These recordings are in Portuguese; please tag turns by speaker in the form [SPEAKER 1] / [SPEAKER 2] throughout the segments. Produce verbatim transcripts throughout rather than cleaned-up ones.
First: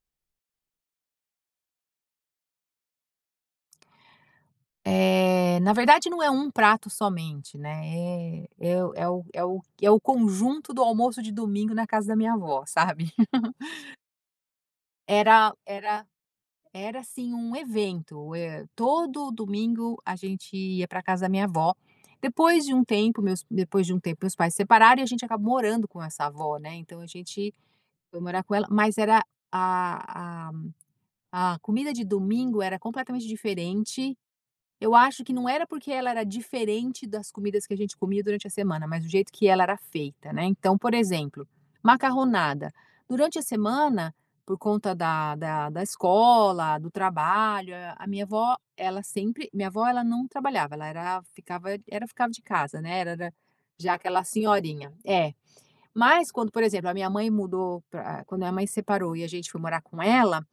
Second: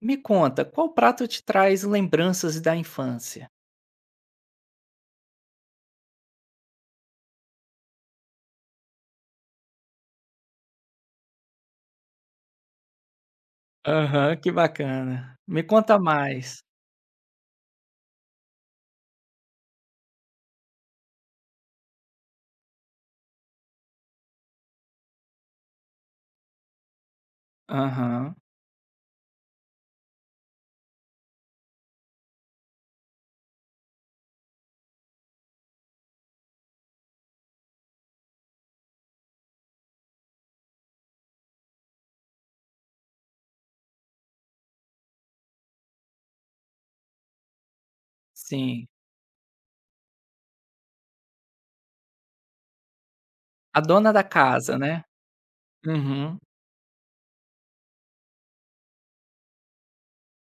[SPEAKER 1] Me conta, qual prato te traz lembranças da infância?
[SPEAKER 2] Eh, na verdade não é um prato somente, né, é é o é o é o é o conjunto do almoço de domingo na casa da minha avó, sabe.
[SPEAKER 1] Aham, que bacana.
[SPEAKER 2] Era
[SPEAKER 1] Me conta
[SPEAKER 2] era
[SPEAKER 1] mais.
[SPEAKER 2] era assim um evento, eh, todo domingo a gente ia para casa da minha avó. Depois de um tempo, meus depois de um tempo meus pais se separaram e a gente acabou morando com essa avó, né, então a gente foi
[SPEAKER 1] Aham,
[SPEAKER 2] morar com ela, mas era a a a comida de domingo era completamente diferente. Eu acho que não era porque ela era diferente das comidas que a gente comia durante a semana, mas o jeito que ela era feita, né. Então, por exemplo, macarronada. Durante a semana, por conta da da da escola, do trabalho, a a minha avó,
[SPEAKER 1] sim.
[SPEAKER 2] ela sempre minha avó, ela não trabalhava, ela era ficava era ficava de casa, né, era era
[SPEAKER 1] A
[SPEAKER 2] já
[SPEAKER 1] dona
[SPEAKER 2] aquela
[SPEAKER 1] da casa,
[SPEAKER 2] senhorinha.
[SPEAKER 1] né?
[SPEAKER 2] É. Mas
[SPEAKER 1] Uhum,
[SPEAKER 2] quando, por exemplo, a minha mãe mudou pra quando a minha mãe separou e a gente foi morar com ela,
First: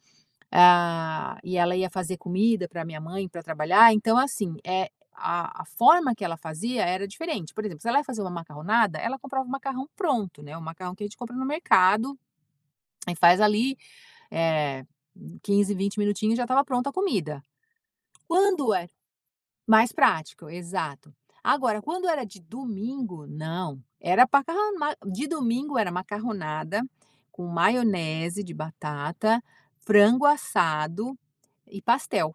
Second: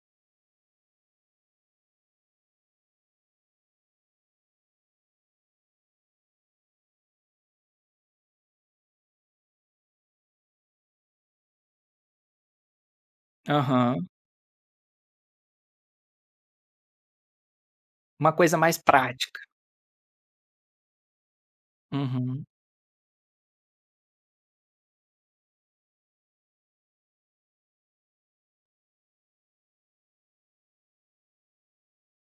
[SPEAKER 2] ah, e ela ia fazer comida para minha mãe, para trabalhar, então assim, é a a forma que ela fazia era diferente. Por exemplo, se ela ia fazer uma macarronada, ela comprava o macarrão pronto, né, o macarrão que a gente compra no mercado e faz ali,
[SPEAKER 1] aham.
[SPEAKER 2] eh, quinze, vinte minutinhos já estava pronta a comida.
[SPEAKER 1] Uma coisa
[SPEAKER 2] Quando
[SPEAKER 1] mais
[SPEAKER 2] é
[SPEAKER 1] prática.
[SPEAKER 2] Mais prático, exato. Agora, quando era de
[SPEAKER 1] Uhum.
[SPEAKER 2] domingo, não, era macarrão ma de domingo era macarronada com maionese de batata, frango assado e pastel.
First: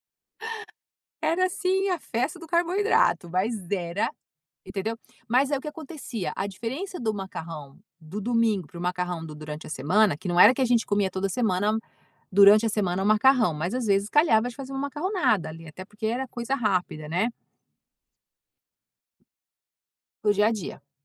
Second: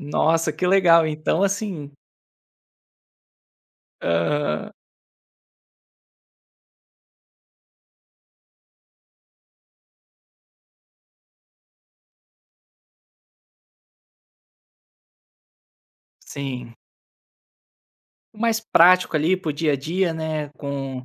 [SPEAKER 1] Nossa, que legal. Então,
[SPEAKER 2] Era assim
[SPEAKER 1] assim,
[SPEAKER 2] a festa do carboidrato, mas era,
[SPEAKER 1] aham,
[SPEAKER 2] entendeu? Mas aí o que acontecia? A diferença do macarrão do domingo para o macarrão do durante a semana, que não era que a gente comia toda semana, durante a semana o macarrão, mas às vezes calhava de fazer uma macarronada ali, até porque era coisa
[SPEAKER 1] sim.
[SPEAKER 2] rápida, né.
[SPEAKER 1] O mais prático ali pro dia a dia,
[SPEAKER 2] Pro dia
[SPEAKER 1] né?
[SPEAKER 2] a dia.
[SPEAKER 1] Com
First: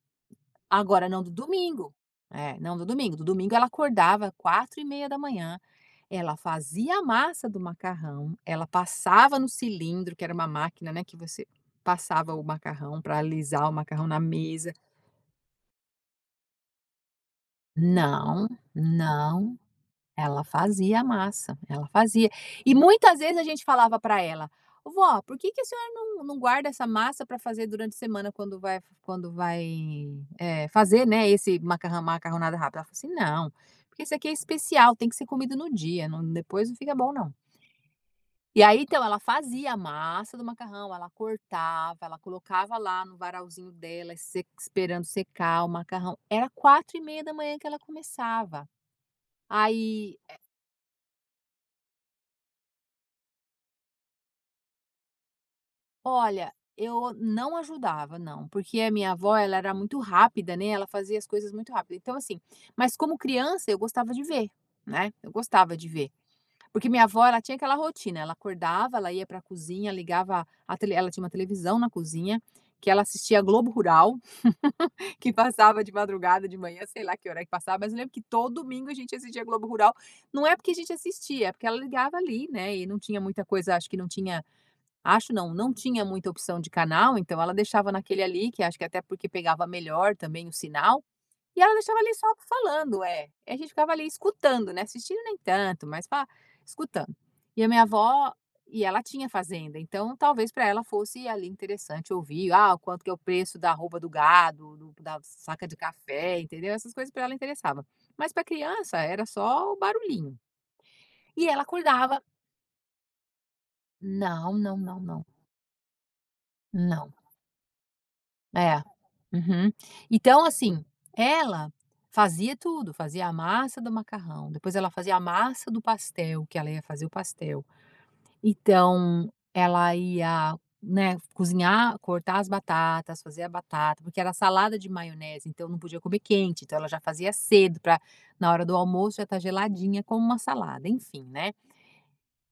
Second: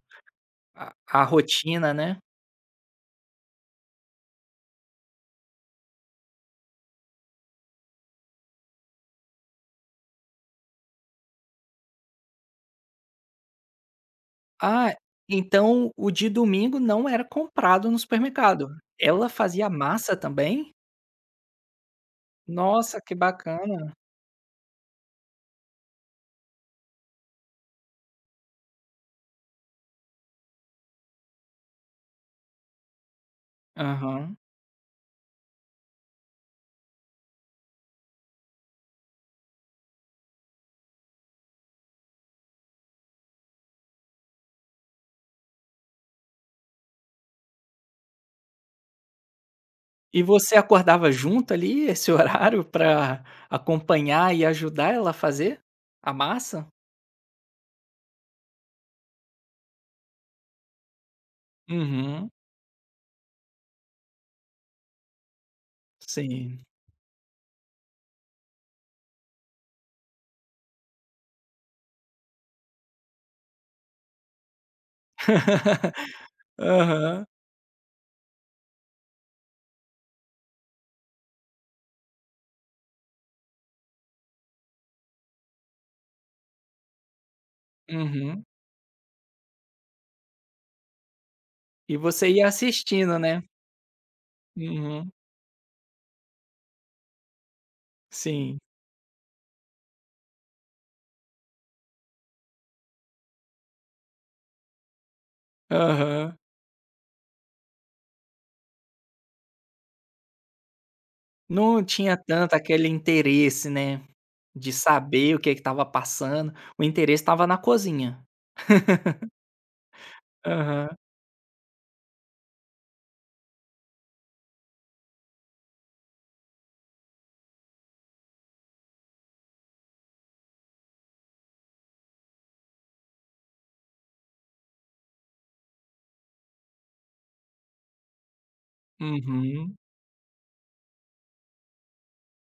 [SPEAKER 1] a,
[SPEAKER 2] Agora não
[SPEAKER 1] a
[SPEAKER 2] do domingo,
[SPEAKER 1] rotina, né?
[SPEAKER 2] é, não do domingo, do domingo ela acordava quatro e meia da manhã. Ela fazia a massa do macarrão, ela passava no cilindro, que era uma máquina, né, que você passava o macarrão para alisar o macarrão na mesa.
[SPEAKER 1] Ah, então o de domingo não era comprado no
[SPEAKER 2] Não,
[SPEAKER 1] supermercado. Ela
[SPEAKER 2] não,
[SPEAKER 1] fazia massa
[SPEAKER 2] ela
[SPEAKER 1] também?
[SPEAKER 2] fazia a massa, ela fazia. E
[SPEAKER 1] Nossa, que
[SPEAKER 2] muitas vezes a gente
[SPEAKER 1] bacana.
[SPEAKER 2] falava para ela: "Vó, por que que a senhora não não guarda essa massa para fazer durante a semana quando vai quando vai, eh, fazer, né, esse macarrão macarronada rápida?" Ela falou assim: "Não, porque isso aqui é
[SPEAKER 1] Aham.
[SPEAKER 2] especial, tem que ser comido no dia, não depois não fica bom não". E aí então ela fazia a massa do macarrão, ela cortava, ela colocava lá no varalzinho dela, se esperando secar o macarrão. Era quatro e meia da manhã que ela começava. Aí,
[SPEAKER 1] E você acordava junto ali, esse horário, pra acompanhar e ajudar ela a fazer a
[SPEAKER 2] olha,
[SPEAKER 1] massa?
[SPEAKER 2] eu não ajudava não, porque a minha avó ela era muito rápida, né, ela fazia as coisas muito rápido. Então
[SPEAKER 1] Uhum,
[SPEAKER 2] assim, mas como criança eu gostava de ver, né, eu gostava de ver.
[SPEAKER 1] sim.
[SPEAKER 2] Porque minha avó ela tinha aquela rotina, ela acordava, ela ia para a cozinha, ligava a tele ela tinha uma televisão na cozinha, que ela assistia Globo Rural, que passava de madrugada, de manhã, sei lá
[SPEAKER 1] Aham,
[SPEAKER 2] que hora que passava, mas eu lembro que todo domingo a gente assistia Globo Rural. Não é porque a gente assistia, é porque ela ligava ali, né? E não tinha muita coisa, acho que não tinha, acho não, não tinha muita opção de canal, então ela deixava naquele
[SPEAKER 1] uhum.
[SPEAKER 2] ali, que acho que até porque pegava melhor também o sinal. E ela
[SPEAKER 1] E
[SPEAKER 2] deixava ali só
[SPEAKER 1] você ia
[SPEAKER 2] falando,
[SPEAKER 1] assistindo,
[SPEAKER 2] é.
[SPEAKER 1] né?
[SPEAKER 2] E a gente ficava ali escutando, né,
[SPEAKER 1] Uhum,
[SPEAKER 2] assistindo nem tanto, mas fa escutando. E a minha avó
[SPEAKER 1] sim.
[SPEAKER 2] e ela tinha fazenda, então talvez para ela fosse ali interessante ouvir, ah, quanto que é o preço da roupa do gado, do da saca de
[SPEAKER 1] Aham.
[SPEAKER 2] café, entendeu? Essas coisas para ela interessava. Mas para criança era só o barulhinho. E ela
[SPEAKER 1] Não tinha
[SPEAKER 2] acordava:
[SPEAKER 1] tanto aquele interesse, né,
[SPEAKER 2] "Não,
[SPEAKER 1] de
[SPEAKER 2] não, não, não,
[SPEAKER 1] saber o que que estava passando, o
[SPEAKER 2] não."
[SPEAKER 1] interesse estava na cozinha.
[SPEAKER 2] É. Uhum. Então, assim,
[SPEAKER 1] Aham,
[SPEAKER 2] ela fazia tudo, fazia a massa do macarrão, depois ela fazia a massa do pastel, que ela ia fazer o pastel. Então, ela ia, né, cozinhar, cortar as batatas, fazer a batata, porque era salada de maionese, então não podia comer quente, então ela já fazia cedo para na hora do almoço já tá
[SPEAKER 1] uhum.
[SPEAKER 2] geladinha como uma salada, enfim, né.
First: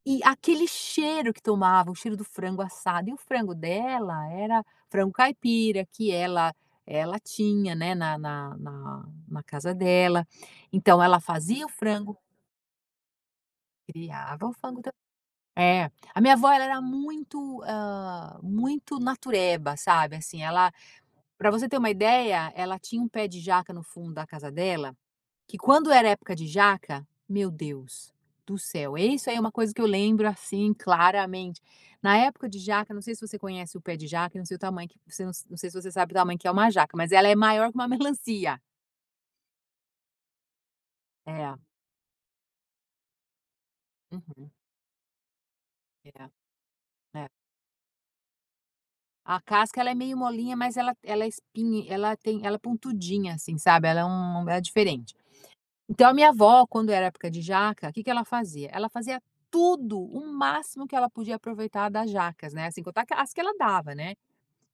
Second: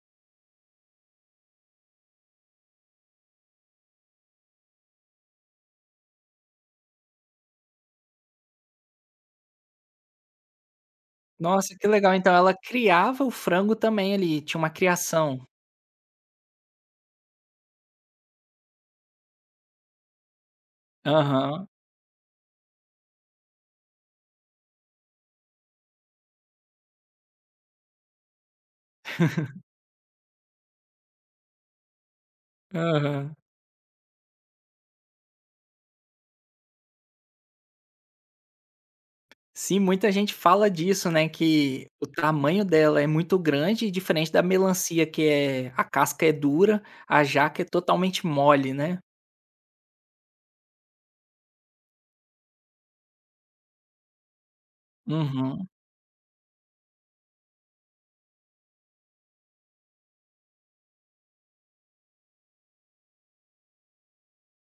[SPEAKER 2] E aquele cheiro que tomava, o cheiro do frango assado, e o frango dela era frango caipira que ela ela tinha, né, na na na na casa dela. Então ela fazia o
[SPEAKER 1] Nossa, que legal,
[SPEAKER 2] frango,
[SPEAKER 1] então ela criava o frango também ali,
[SPEAKER 2] criava o
[SPEAKER 1] tinha uma
[SPEAKER 2] frango tam
[SPEAKER 1] criação.
[SPEAKER 2] É. A minha avó ela era muito, hã, muito natureba, sabe, assim, ela, para
[SPEAKER 1] Aham,
[SPEAKER 2] você ter uma ideia, ela tinha um pé de jaca no fundo da casa dela que quando era época de jaca, meu Deus do céu, é isso aí é uma coisa que eu lembro, assim, claramente. Na época de jaca, não sei se
[SPEAKER 1] aham.
[SPEAKER 2] você conhece o pé de jaca, não sei o tamanho que você não não sei se você sabe o tamanho que é uma jaca, mas ela é maior que uma melancia.
[SPEAKER 1] Sim, muita gente fala disso, né,
[SPEAKER 2] É,
[SPEAKER 1] que o tamanho dela é muito grande, diferente da
[SPEAKER 2] uhum,
[SPEAKER 1] melancia que é a
[SPEAKER 2] é,
[SPEAKER 1] casca é dura, a
[SPEAKER 2] é.
[SPEAKER 1] jaca é totalmente mole, né.
[SPEAKER 2] A casca ela é meio molinha, mas ela ela é espinha ela tem ela é pontudinha, assim, sabe, ela é um ela é diferente.
[SPEAKER 1] Uhum,
[SPEAKER 2] Então a minha avó, quando era época de jaca, o que que ela fazia? Ela fazia tudo, o máximo que ela podia aproveitar das jacas, né, assim, contar que as que ela dava, né.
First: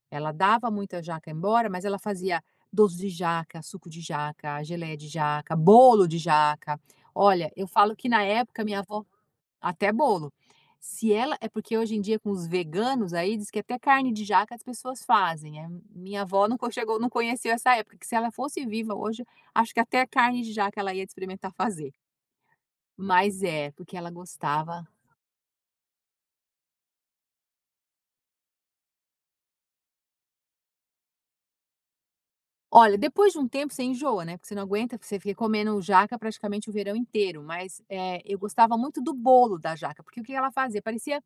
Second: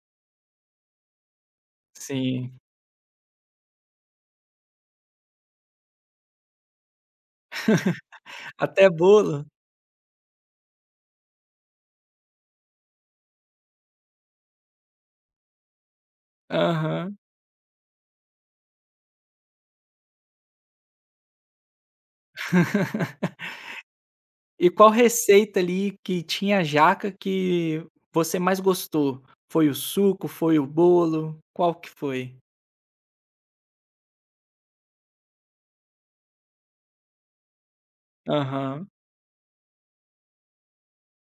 [SPEAKER 2] Ela dava muita jaca embora, mas ela fazia
[SPEAKER 1] sim.
[SPEAKER 2] doce de jaca, suco de jaca, geleia de jaca, bolo de jaca. Olha, eu falo que na época minha
[SPEAKER 1] Até
[SPEAKER 2] avó
[SPEAKER 1] bolo.
[SPEAKER 2] até bolo. Se ela é porque hoje em dia com os veganos aí, diz que até carne de jaca as pessoas fazem, eh, minha avó não co chegou não
[SPEAKER 1] Aham.
[SPEAKER 2] conheceu essa época, que se ela fosse viva hoje, acho que até carne de jaca ela ia experimentar fazer. Mas é, porque ela
[SPEAKER 1] E
[SPEAKER 2] gostava.
[SPEAKER 1] qual receita ali que tinha jaca que você mais gostou? Foi o suco, foi o bolo, qual que foi?
[SPEAKER 2] Olha, depois de um tempo você enjoa, né, porque você não aguenta, você fica comendo jaca praticamente o verão inteiro, mas, eh, eu gostava
[SPEAKER 1] Aham.
[SPEAKER 2] muito do bolo da jaca, porque o que ela fazia? Parecia,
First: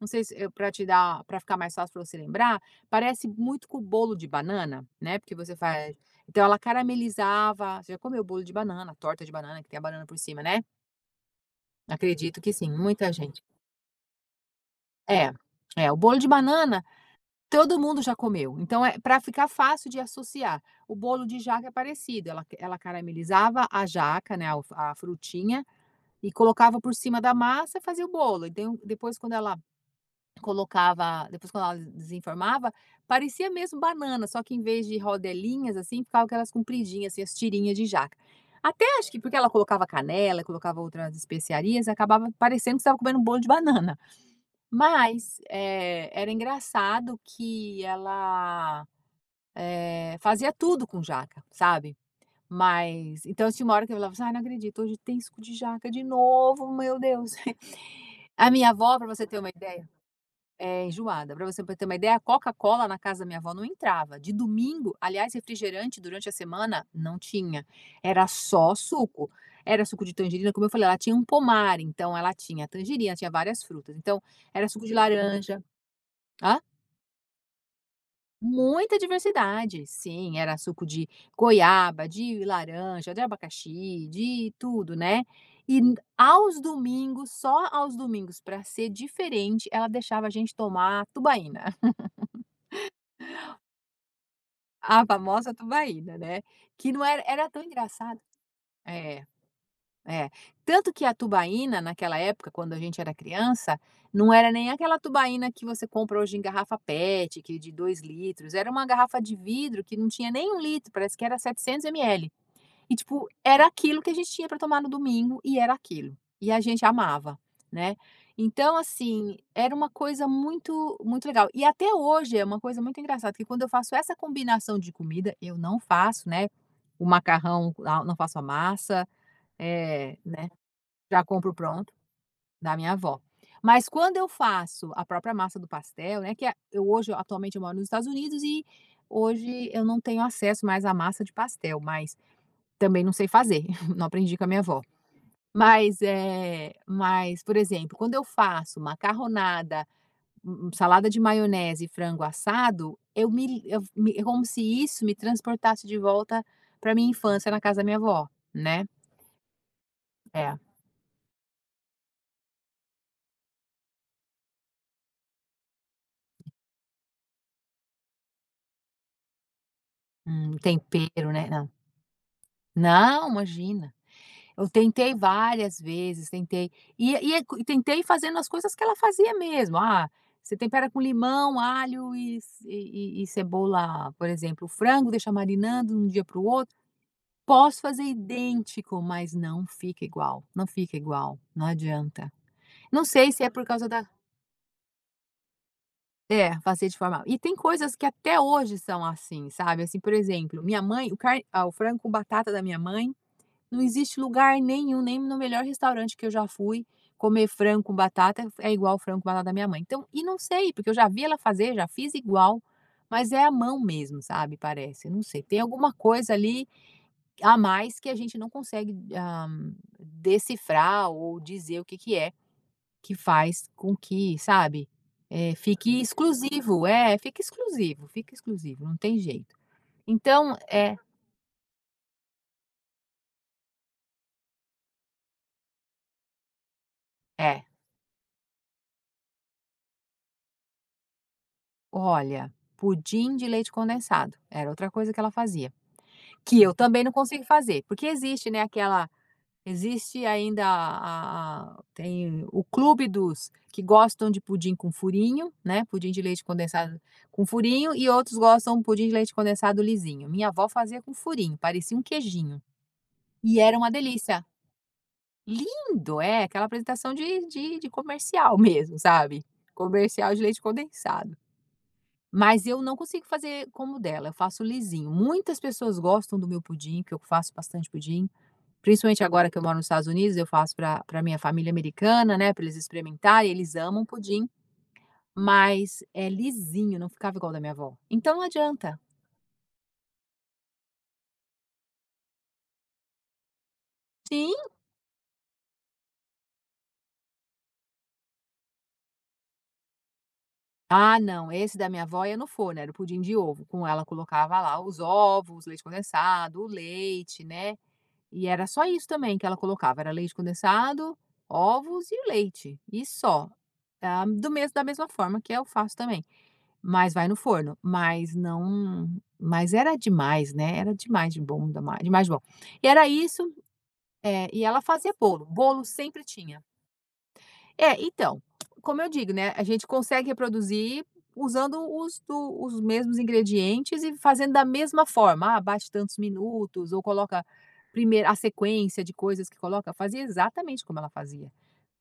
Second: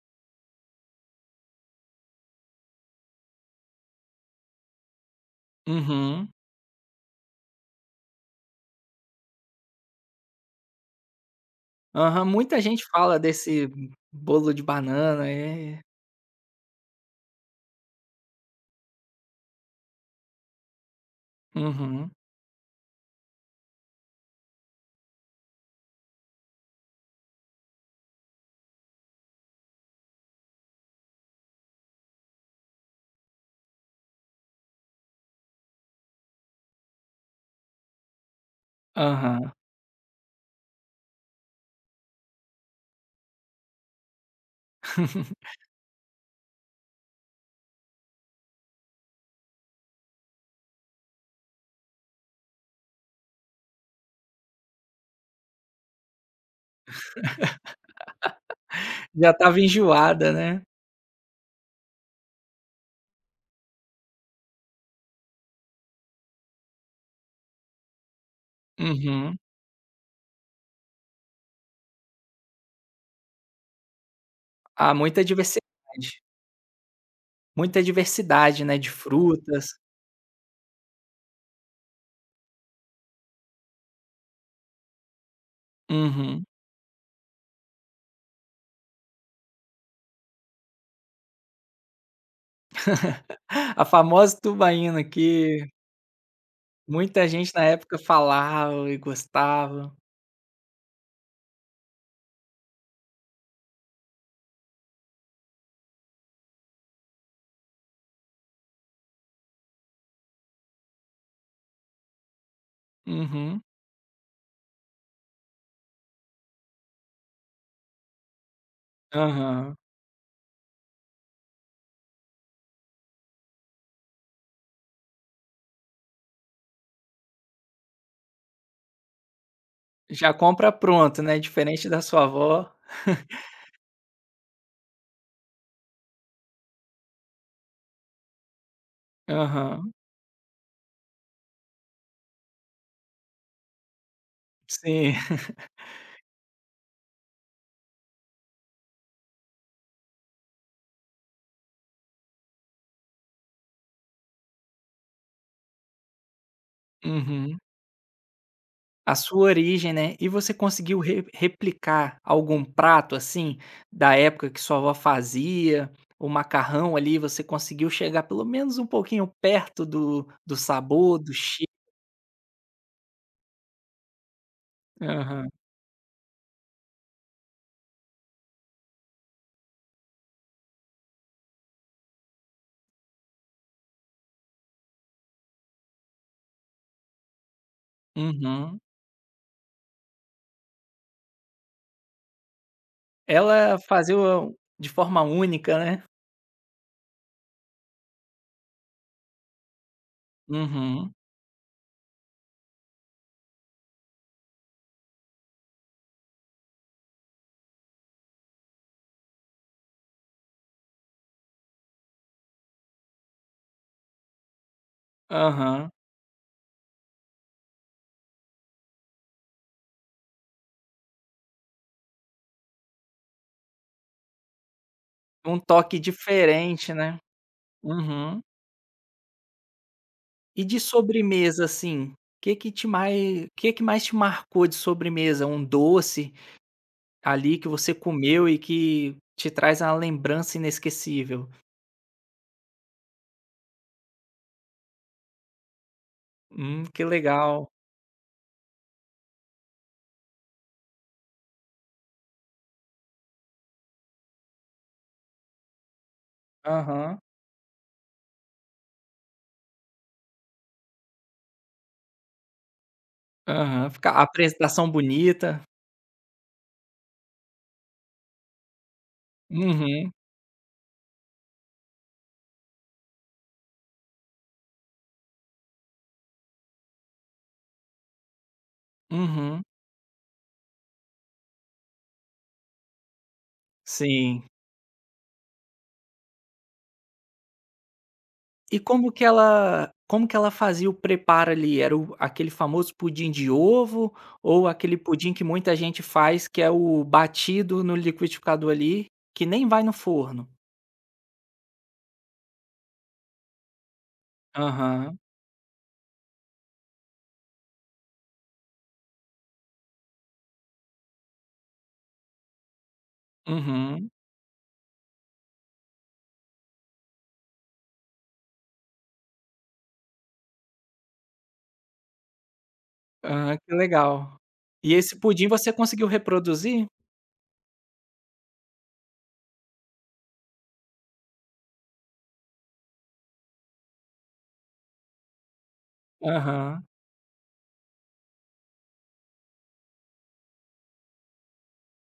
[SPEAKER 2] não sei se, eh, te dar para ficar mais fácil para você lembrar, parece muito com o bolo de banana, né, porque você faz
[SPEAKER 1] Uhum.
[SPEAKER 2] então ela caramelizava, você já comeu bolo de banana, torta de banana que tem a banana por cima, né?
[SPEAKER 1] Aham,
[SPEAKER 2] Acredito que
[SPEAKER 1] muita
[SPEAKER 2] sim,
[SPEAKER 1] gente
[SPEAKER 2] muita
[SPEAKER 1] fala
[SPEAKER 2] gente.
[SPEAKER 1] desse bolo de banana,
[SPEAKER 2] É,
[SPEAKER 1] é.
[SPEAKER 2] é, o bolo de banana todo mundo já comeu, então é para ficar fácil de associar. O bolo de jaca é
[SPEAKER 1] Uhum.
[SPEAKER 2] parecido, ela ela caramelizava a jaca, né, a a frutinha, e colocava por cima da massa e fazia o bolo. E depois quando ela colocava depois quando ela desenformava, parecia mesmo banana, só que em vez de rodelinhas, assim, ficava aquelas compridinhas, assim, as tirinhas de jaca. Até acho que porque ela
[SPEAKER 1] Aham.
[SPEAKER 2] colocava canela, colocava outras especiarias, acabava parecendo que estava comendo um bolo de banana. Mas, eh, era engraçado que ela, eh, fazia tudo com jaca, sabe. Mas então tinha uma hora que eu falava assim: "Ai, não acredito, hoje tem suco de jaca de novo, meu Deus". A minha avó, para você
[SPEAKER 1] Já
[SPEAKER 2] ter uma
[SPEAKER 1] estava
[SPEAKER 2] ideia
[SPEAKER 1] enjoada, né.
[SPEAKER 2] É, enjoada. Para você ter uma ideia, a Coca-Cola na casa da minha avó não entrava. De domingo, aliás, refrigerante durante a semana não tinha, era só suco.
[SPEAKER 1] Uhum.
[SPEAKER 2] Era suco de tangerina, como eu falei, ela tinha um pomar, então ela tinha tangerina, tinha várias frutas. Então, era suco de
[SPEAKER 1] Ah, muita
[SPEAKER 2] laranja.
[SPEAKER 1] diversidade.
[SPEAKER 2] Hã?
[SPEAKER 1] Muita diversidade, né, de
[SPEAKER 2] Muita
[SPEAKER 1] frutas.
[SPEAKER 2] diversidade, sim, era suco de goiaba, de laranja, de abacaxi, de tudo, né. E n
[SPEAKER 1] Uhum.
[SPEAKER 2] Aos domingos, só aos domingos, para ser diferente, ela deixava a gente tomar tubaína,
[SPEAKER 1] A famosa tubaína
[SPEAKER 2] a famosa
[SPEAKER 1] que
[SPEAKER 2] tubaína, né, que não era
[SPEAKER 1] muita
[SPEAKER 2] era
[SPEAKER 1] gente
[SPEAKER 2] tão
[SPEAKER 1] na época
[SPEAKER 2] engraçado.
[SPEAKER 1] falava e
[SPEAKER 2] É.
[SPEAKER 1] gostava.
[SPEAKER 2] É. Tanto que a tubaína, naquela época, quando a gente era criança, não era nem aquela tubaína que você compra hoje em garrafa PET, que é de dois litros. Era uma garrafa de vidro que não tinha nem um litro, parece que era setecentos mililitros. E, tipo,
[SPEAKER 1] Uhum.
[SPEAKER 2] era aquilo que a gente tinha para tomar no domingo e era aquilo. E a gente amava, né? Então, assim, era
[SPEAKER 1] Aham.
[SPEAKER 2] uma coisa muito, muito legal. E até hoje é uma coisa muito engraçada, que quando eu faço essa combinação de comida, eu não faço, né? O macarrão, ah, não faço a massa, é,
[SPEAKER 1] Já
[SPEAKER 2] né?
[SPEAKER 1] compra pronto,
[SPEAKER 2] Já
[SPEAKER 1] né,
[SPEAKER 2] compro
[SPEAKER 1] diferente
[SPEAKER 2] pronto,
[SPEAKER 1] da sua avó.
[SPEAKER 2] da minha avó. Mas quando eu faço a própria massa do pastel, né, que a eu hoje atualmente eu moro nos Estados Unidos e hoje eu
[SPEAKER 1] Aham.
[SPEAKER 2] não tenho acesso mais à massa de pastel, mas também não sei fazer, não aprendi com a minha avó.
[SPEAKER 1] Sim.
[SPEAKER 2] Mas, é, mas, por exemplo, quando eu faço macarronada, hum hum, salada de maionese e frango assado, eu me eu me é como se isso me transportasse de volta para minha infância
[SPEAKER 1] Uhum.
[SPEAKER 2] na casa da minha avó, né.
[SPEAKER 1] A sua origem, né, e você
[SPEAKER 2] É,
[SPEAKER 1] conseguiu re replicar algum prato, assim, da época que sua avó fazia, o macarrão ali, você conseguiu chegar pelo menos um pouquinho perto do do
[SPEAKER 2] um
[SPEAKER 1] sabor,
[SPEAKER 2] tempero,
[SPEAKER 1] do
[SPEAKER 2] né.
[SPEAKER 1] che
[SPEAKER 2] Não. Não, imagina. Eu tentei
[SPEAKER 1] Aham.
[SPEAKER 2] várias vezes, tentei. E e é co- e tentei fazendo as coisas que ela fazia mesmo. Ah, você tempera com limão, alho e ce e e e cebola, por exemplo, o frango, deixa marinando de um dia para o outro. Posso fazer
[SPEAKER 1] Uhum.
[SPEAKER 2] idêntico, mas não fica igual, não fica igual, não adianta. Não sei se é por
[SPEAKER 1] Ela
[SPEAKER 2] causa da
[SPEAKER 1] fazia o de forma única, né.
[SPEAKER 2] é, facete formal. E tem coisas que até hoje são assim, sabe, assim, por exemplo, minha mãe
[SPEAKER 1] Uhum.
[SPEAKER 2] o car ah, o frango com batata da minha mãe. Não existe lugar nenhum, nem no melhor restaurante que eu já fui, comer frango com batata é igual frango com batata da minha mãe. Então e não sei, porque eu já vi ela fazer, já fiz igual, mas é a mão mesmo, sabe, parece, não sei. Tem
[SPEAKER 1] Aham.
[SPEAKER 2] alguma coisa ali a mais que a gente não consegue, ah, decifrar ou dizer o que que é, que faz com que, sabe, eh,
[SPEAKER 1] Um toque
[SPEAKER 2] fique exclusivo.
[SPEAKER 1] diferente,
[SPEAKER 2] É,
[SPEAKER 1] né.
[SPEAKER 2] fica exclusivo, fica
[SPEAKER 1] Uhum.
[SPEAKER 2] exclusivo, não tem jeito. Então
[SPEAKER 1] E de
[SPEAKER 2] é,
[SPEAKER 1] sobremesa, assim, o que que te mai que que mais te marcou de sobremesa? Um doce? Ali
[SPEAKER 2] é.
[SPEAKER 1] que você comeu e que te traz uma lembrança inesquecível.
[SPEAKER 2] Olha, pudim de leite condensado, era outra coisa que ela fazia, que eu
[SPEAKER 1] Hum,
[SPEAKER 2] também
[SPEAKER 1] que
[SPEAKER 2] não consigo
[SPEAKER 1] legal.
[SPEAKER 2] fazer, porque existe, né, aquela existe ainda a a tem o clube dos que gostam de pudim com furinho, né, pudim de leite condensado
[SPEAKER 1] Aham,
[SPEAKER 2] com furinho e outros gostam de pudim de leite condensado lisinho. Minha avó fazia com furinho, parecia um queijinho, e era uma
[SPEAKER 1] aham. Fica a
[SPEAKER 2] delícia.
[SPEAKER 1] apresentação bonita.
[SPEAKER 2] Lindo, é, aquela apresentação de de de comercial mesmo, sabe,
[SPEAKER 1] Uhum,
[SPEAKER 2] comercial de leite condensado. Mas eu não consigo fazer como o dela, eu faço lisinho. Muitas pessoas gostam do meu pudim, que eu faço bastante pudim, principalmente agora que eu
[SPEAKER 1] uhum.
[SPEAKER 2] moro nos Estados Unidos, eu faço para pra minha família americana, né, para eles experimentarem, eles amam
[SPEAKER 1] Sim.
[SPEAKER 2] pudim, mas é lisinho, não ficava igual o da minha avó. Então não
[SPEAKER 1] E
[SPEAKER 2] adianta.
[SPEAKER 1] como que ela como que ela fazia o preparo ali? Era o aquele famoso pudim de ovo
[SPEAKER 2] Sim.
[SPEAKER 1] ou aquele pudim que muita gente faz, que é o batido no liquidificador ali, que nem vai no forno?
[SPEAKER 2] Ah, não, esse da minha avó ia no forno, era o pudim de ovo, com ela colocava lá os
[SPEAKER 1] Aham,
[SPEAKER 2] ovos, leite condensado, o leite, né. E era só isso também que ela colocava, era leite condensado, ovos e leite, e só.
[SPEAKER 1] uhum,
[SPEAKER 2] Ah, do mesmo da mesma forma que eu faço também, mas vai no forno, mas não mas era demais, né, era demais de bom, dema demais de bom. E era isso,
[SPEAKER 1] aham, que legal.
[SPEAKER 2] eh, e ela
[SPEAKER 1] E
[SPEAKER 2] fazia
[SPEAKER 1] esse
[SPEAKER 2] bolo,
[SPEAKER 1] pudim você
[SPEAKER 2] bolo
[SPEAKER 1] conseguiu
[SPEAKER 2] sempre tinha.
[SPEAKER 1] reproduzir?
[SPEAKER 2] É, então, como eu digo, né, a gente consegue reproduzir usando os do os mesmos ingredientes e fazendo da mesma forma. Ah, bate tantos
[SPEAKER 1] Aham.
[SPEAKER 2] minutos ou coloca primeiro a sequência de coisas que coloca, fazia exatamente como ela fazia.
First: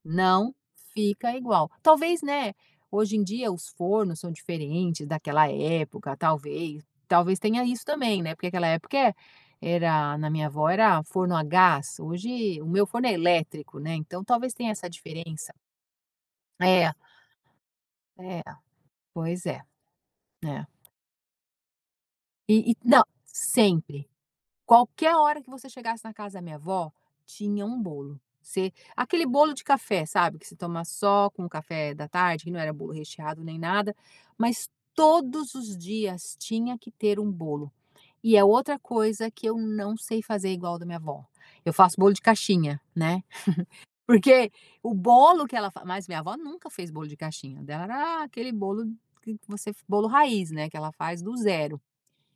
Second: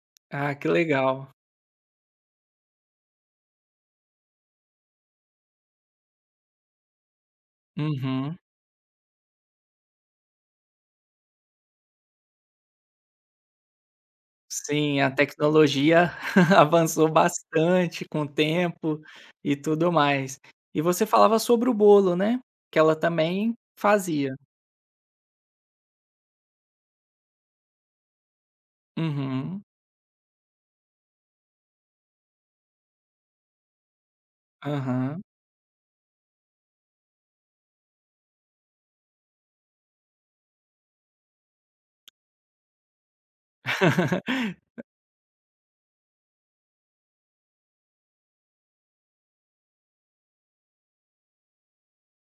[SPEAKER 2] Não
[SPEAKER 1] Ah, que legal.
[SPEAKER 2] fica igual. Talvez, né, hoje em dia os fornos são diferentes daquela época, talvez talvez tenha isso também, né,
[SPEAKER 1] Uhum.
[SPEAKER 2] porque aquela época é era na minha avó era forno a gás, hoje o meu forno é elétrico, né, então talvez tenha essa
[SPEAKER 1] Sim, a
[SPEAKER 2] diferença.
[SPEAKER 1] tecnologia
[SPEAKER 2] É,
[SPEAKER 1] avançou bastante com o
[SPEAKER 2] é,
[SPEAKER 1] tempo
[SPEAKER 2] pois
[SPEAKER 1] e
[SPEAKER 2] é,
[SPEAKER 1] tudo mais.
[SPEAKER 2] né.
[SPEAKER 1] E você falava sobre o bolo, né,
[SPEAKER 2] E e
[SPEAKER 1] que ela
[SPEAKER 2] não,
[SPEAKER 1] também
[SPEAKER 2] sempre,
[SPEAKER 1] fazia.
[SPEAKER 2] qualquer hora que você chegasse na casa da minha avó, tinha um bolo. Você aquele bolo de
[SPEAKER 1] Uhum.
[SPEAKER 2] café, sabe, que se toma só com o café da tarde, que não era bolo recheado nem nada, mas
[SPEAKER 1] Aham.
[SPEAKER 2] todos os dias tinha que ter um bolo. E é outra coisa que eu não sei fazer igual da minha avó. Eu faço bolo de caixinha, né. Porque o bolo que ela fa mas minha avó nunca fez bolo de caixinha, dela era aquele bolo que você bolo raiz, né, que ela faz do zero.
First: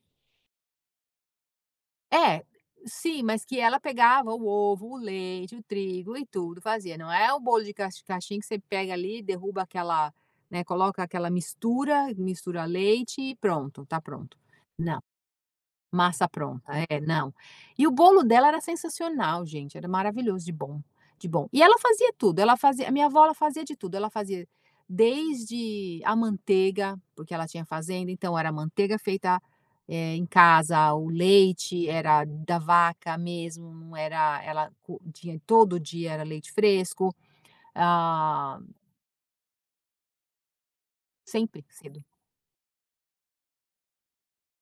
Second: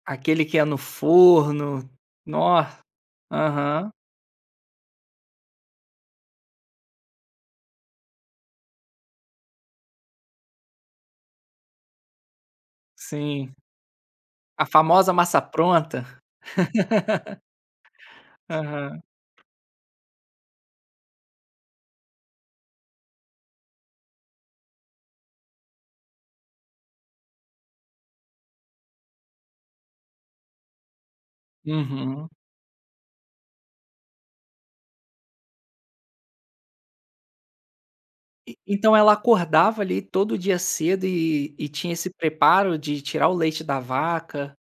[SPEAKER 1] Aquele que é no forno. No
[SPEAKER 2] É, sim, mas que ela
[SPEAKER 1] aham,
[SPEAKER 2] pegava o ovo, o leite, o trigo e tudo, fazia. Não é o bolo de caixi caixinha que você pega ali, derruba aquela, né, coloca aquela mistura, mistura leite e
[SPEAKER 1] sim.
[SPEAKER 2] pronto, tá pronto.
[SPEAKER 1] A
[SPEAKER 2] Não,
[SPEAKER 1] famosa massa pronta.
[SPEAKER 2] massa pronta, é, não. E o bolo dela era
[SPEAKER 1] Aham.
[SPEAKER 2] sensacional, gente, era maravilhoso de bom, de bom. E ela fazia tudo, ela fazia a minha avó, ela fazia de tudo, ela fazia desde a manteiga, porque ela tinha fazenda, então era manteiga feita, eh, em casa, o leite era
[SPEAKER 1] Uhum.
[SPEAKER 2] da vaca mesmo, não era ela co tinha todo dia era leite fresco,
[SPEAKER 1] E
[SPEAKER 2] ah,
[SPEAKER 1] então ela acordava ali todo dia cedo e
[SPEAKER 2] sempre
[SPEAKER 1] e tinha
[SPEAKER 2] cedo.
[SPEAKER 1] esse preparo de tirar o leite da vaca.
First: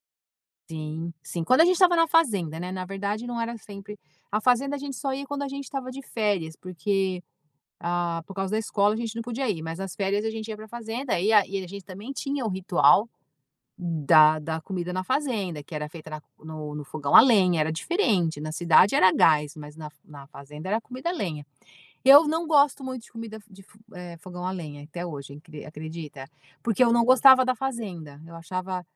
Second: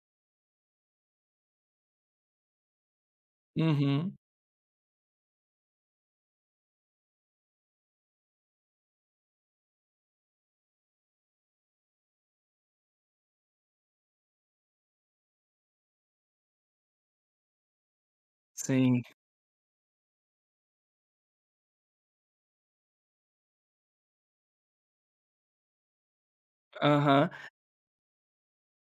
[SPEAKER 2] Sim, sim. Quando a gente estava na fazenda, né, na verdade não era sempre
[SPEAKER 1] Uhum.
[SPEAKER 2] a fazenda a gente só ia quando a gente estava de férias, porque, ah, por causa da escola a gente não podia ir, mas nas férias a gente ia para a fazenda e a e a gente também tinha o ritual da da comida na fazenda, que era feita na no no fogão a lenha, era diferente, na cidade
[SPEAKER 1] Sim,
[SPEAKER 2] era gás, mas na na fazenda era comida a lenha. Eu não gosto muito de comida de fo eh, fogão a lenha até hoje, incri acredita? Porque eu não
[SPEAKER 1] aham.
[SPEAKER 2] gostava da fazenda, eu achava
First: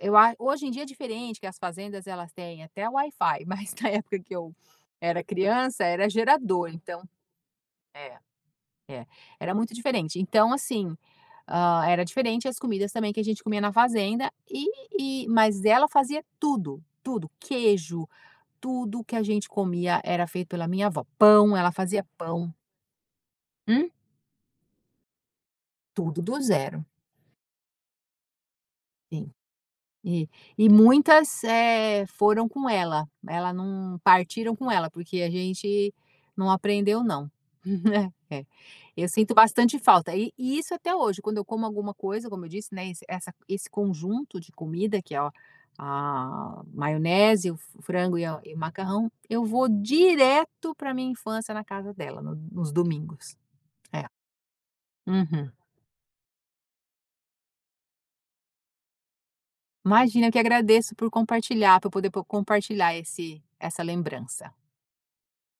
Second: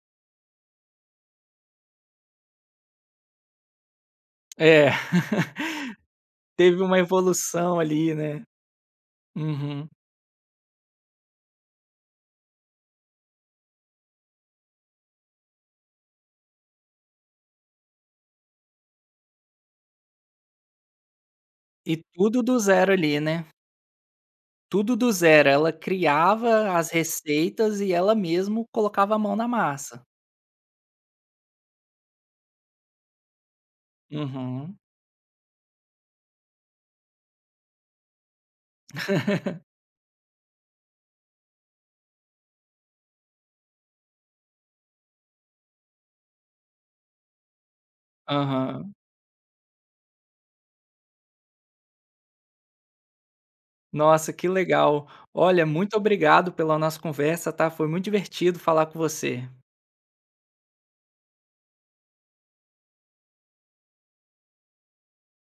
[SPEAKER 2] eu a hoje em dia é diferente, que as fazendas elas têm até Wi-Fi, mas na época que eu
[SPEAKER 1] É,
[SPEAKER 2] era criança era gerador,
[SPEAKER 1] teve uma
[SPEAKER 2] então
[SPEAKER 1] evolução ali,
[SPEAKER 2] é,
[SPEAKER 1] né.
[SPEAKER 2] é, era muito
[SPEAKER 1] Uhum.
[SPEAKER 2] diferente. Então assim, hã, era diferente as comidas também que a gente comia na fazenda e e mas ela fazia tudo, tudo, queijo, tudo que a gente comia era feito pela minha avó. Pão, ela
[SPEAKER 1] E
[SPEAKER 2] fazia
[SPEAKER 1] tudo
[SPEAKER 2] pão.
[SPEAKER 1] do zero ali, né,
[SPEAKER 2] Hum,
[SPEAKER 1] tudo do zero, ela
[SPEAKER 2] tudo do
[SPEAKER 1] criava
[SPEAKER 2] zero.
[SPEAKER 1] as receitas e ela mesmo colocava a
[SPEAKER 2] Sim.
[SPEAKER 1] mão na massa.
[SPEAKER 2] E e muitas, eh, foram com ela, ela não partiram com
[SPEAKER 1] Uhum,
[SPEAKER 2] ela, porque a gente não aprendeu não. É. Eu sinto bastante falta, e e isso até hoje, quando eu como alguma coisa, como eu disse, né, esse essa esse conjunto de comida que é o a maionese, o frango e a e o
[SPEAKER 1] aham.
[SPEAKER 2] macarrão, eu vou direto pra minha infância na casa dela, no nos domingos. É.
[SPEAKER 1] Nossa, que legal.
[SPEAKER 2] Uhum.
[SPEAKER 1] Olha, muito obrigado pela nossa conversa, tá, foi muito divertido falar com você.
[SPEAKER 2] Imagina, eu que agradeço por compartilhar, por poder po compartilhar esse essa lembrança.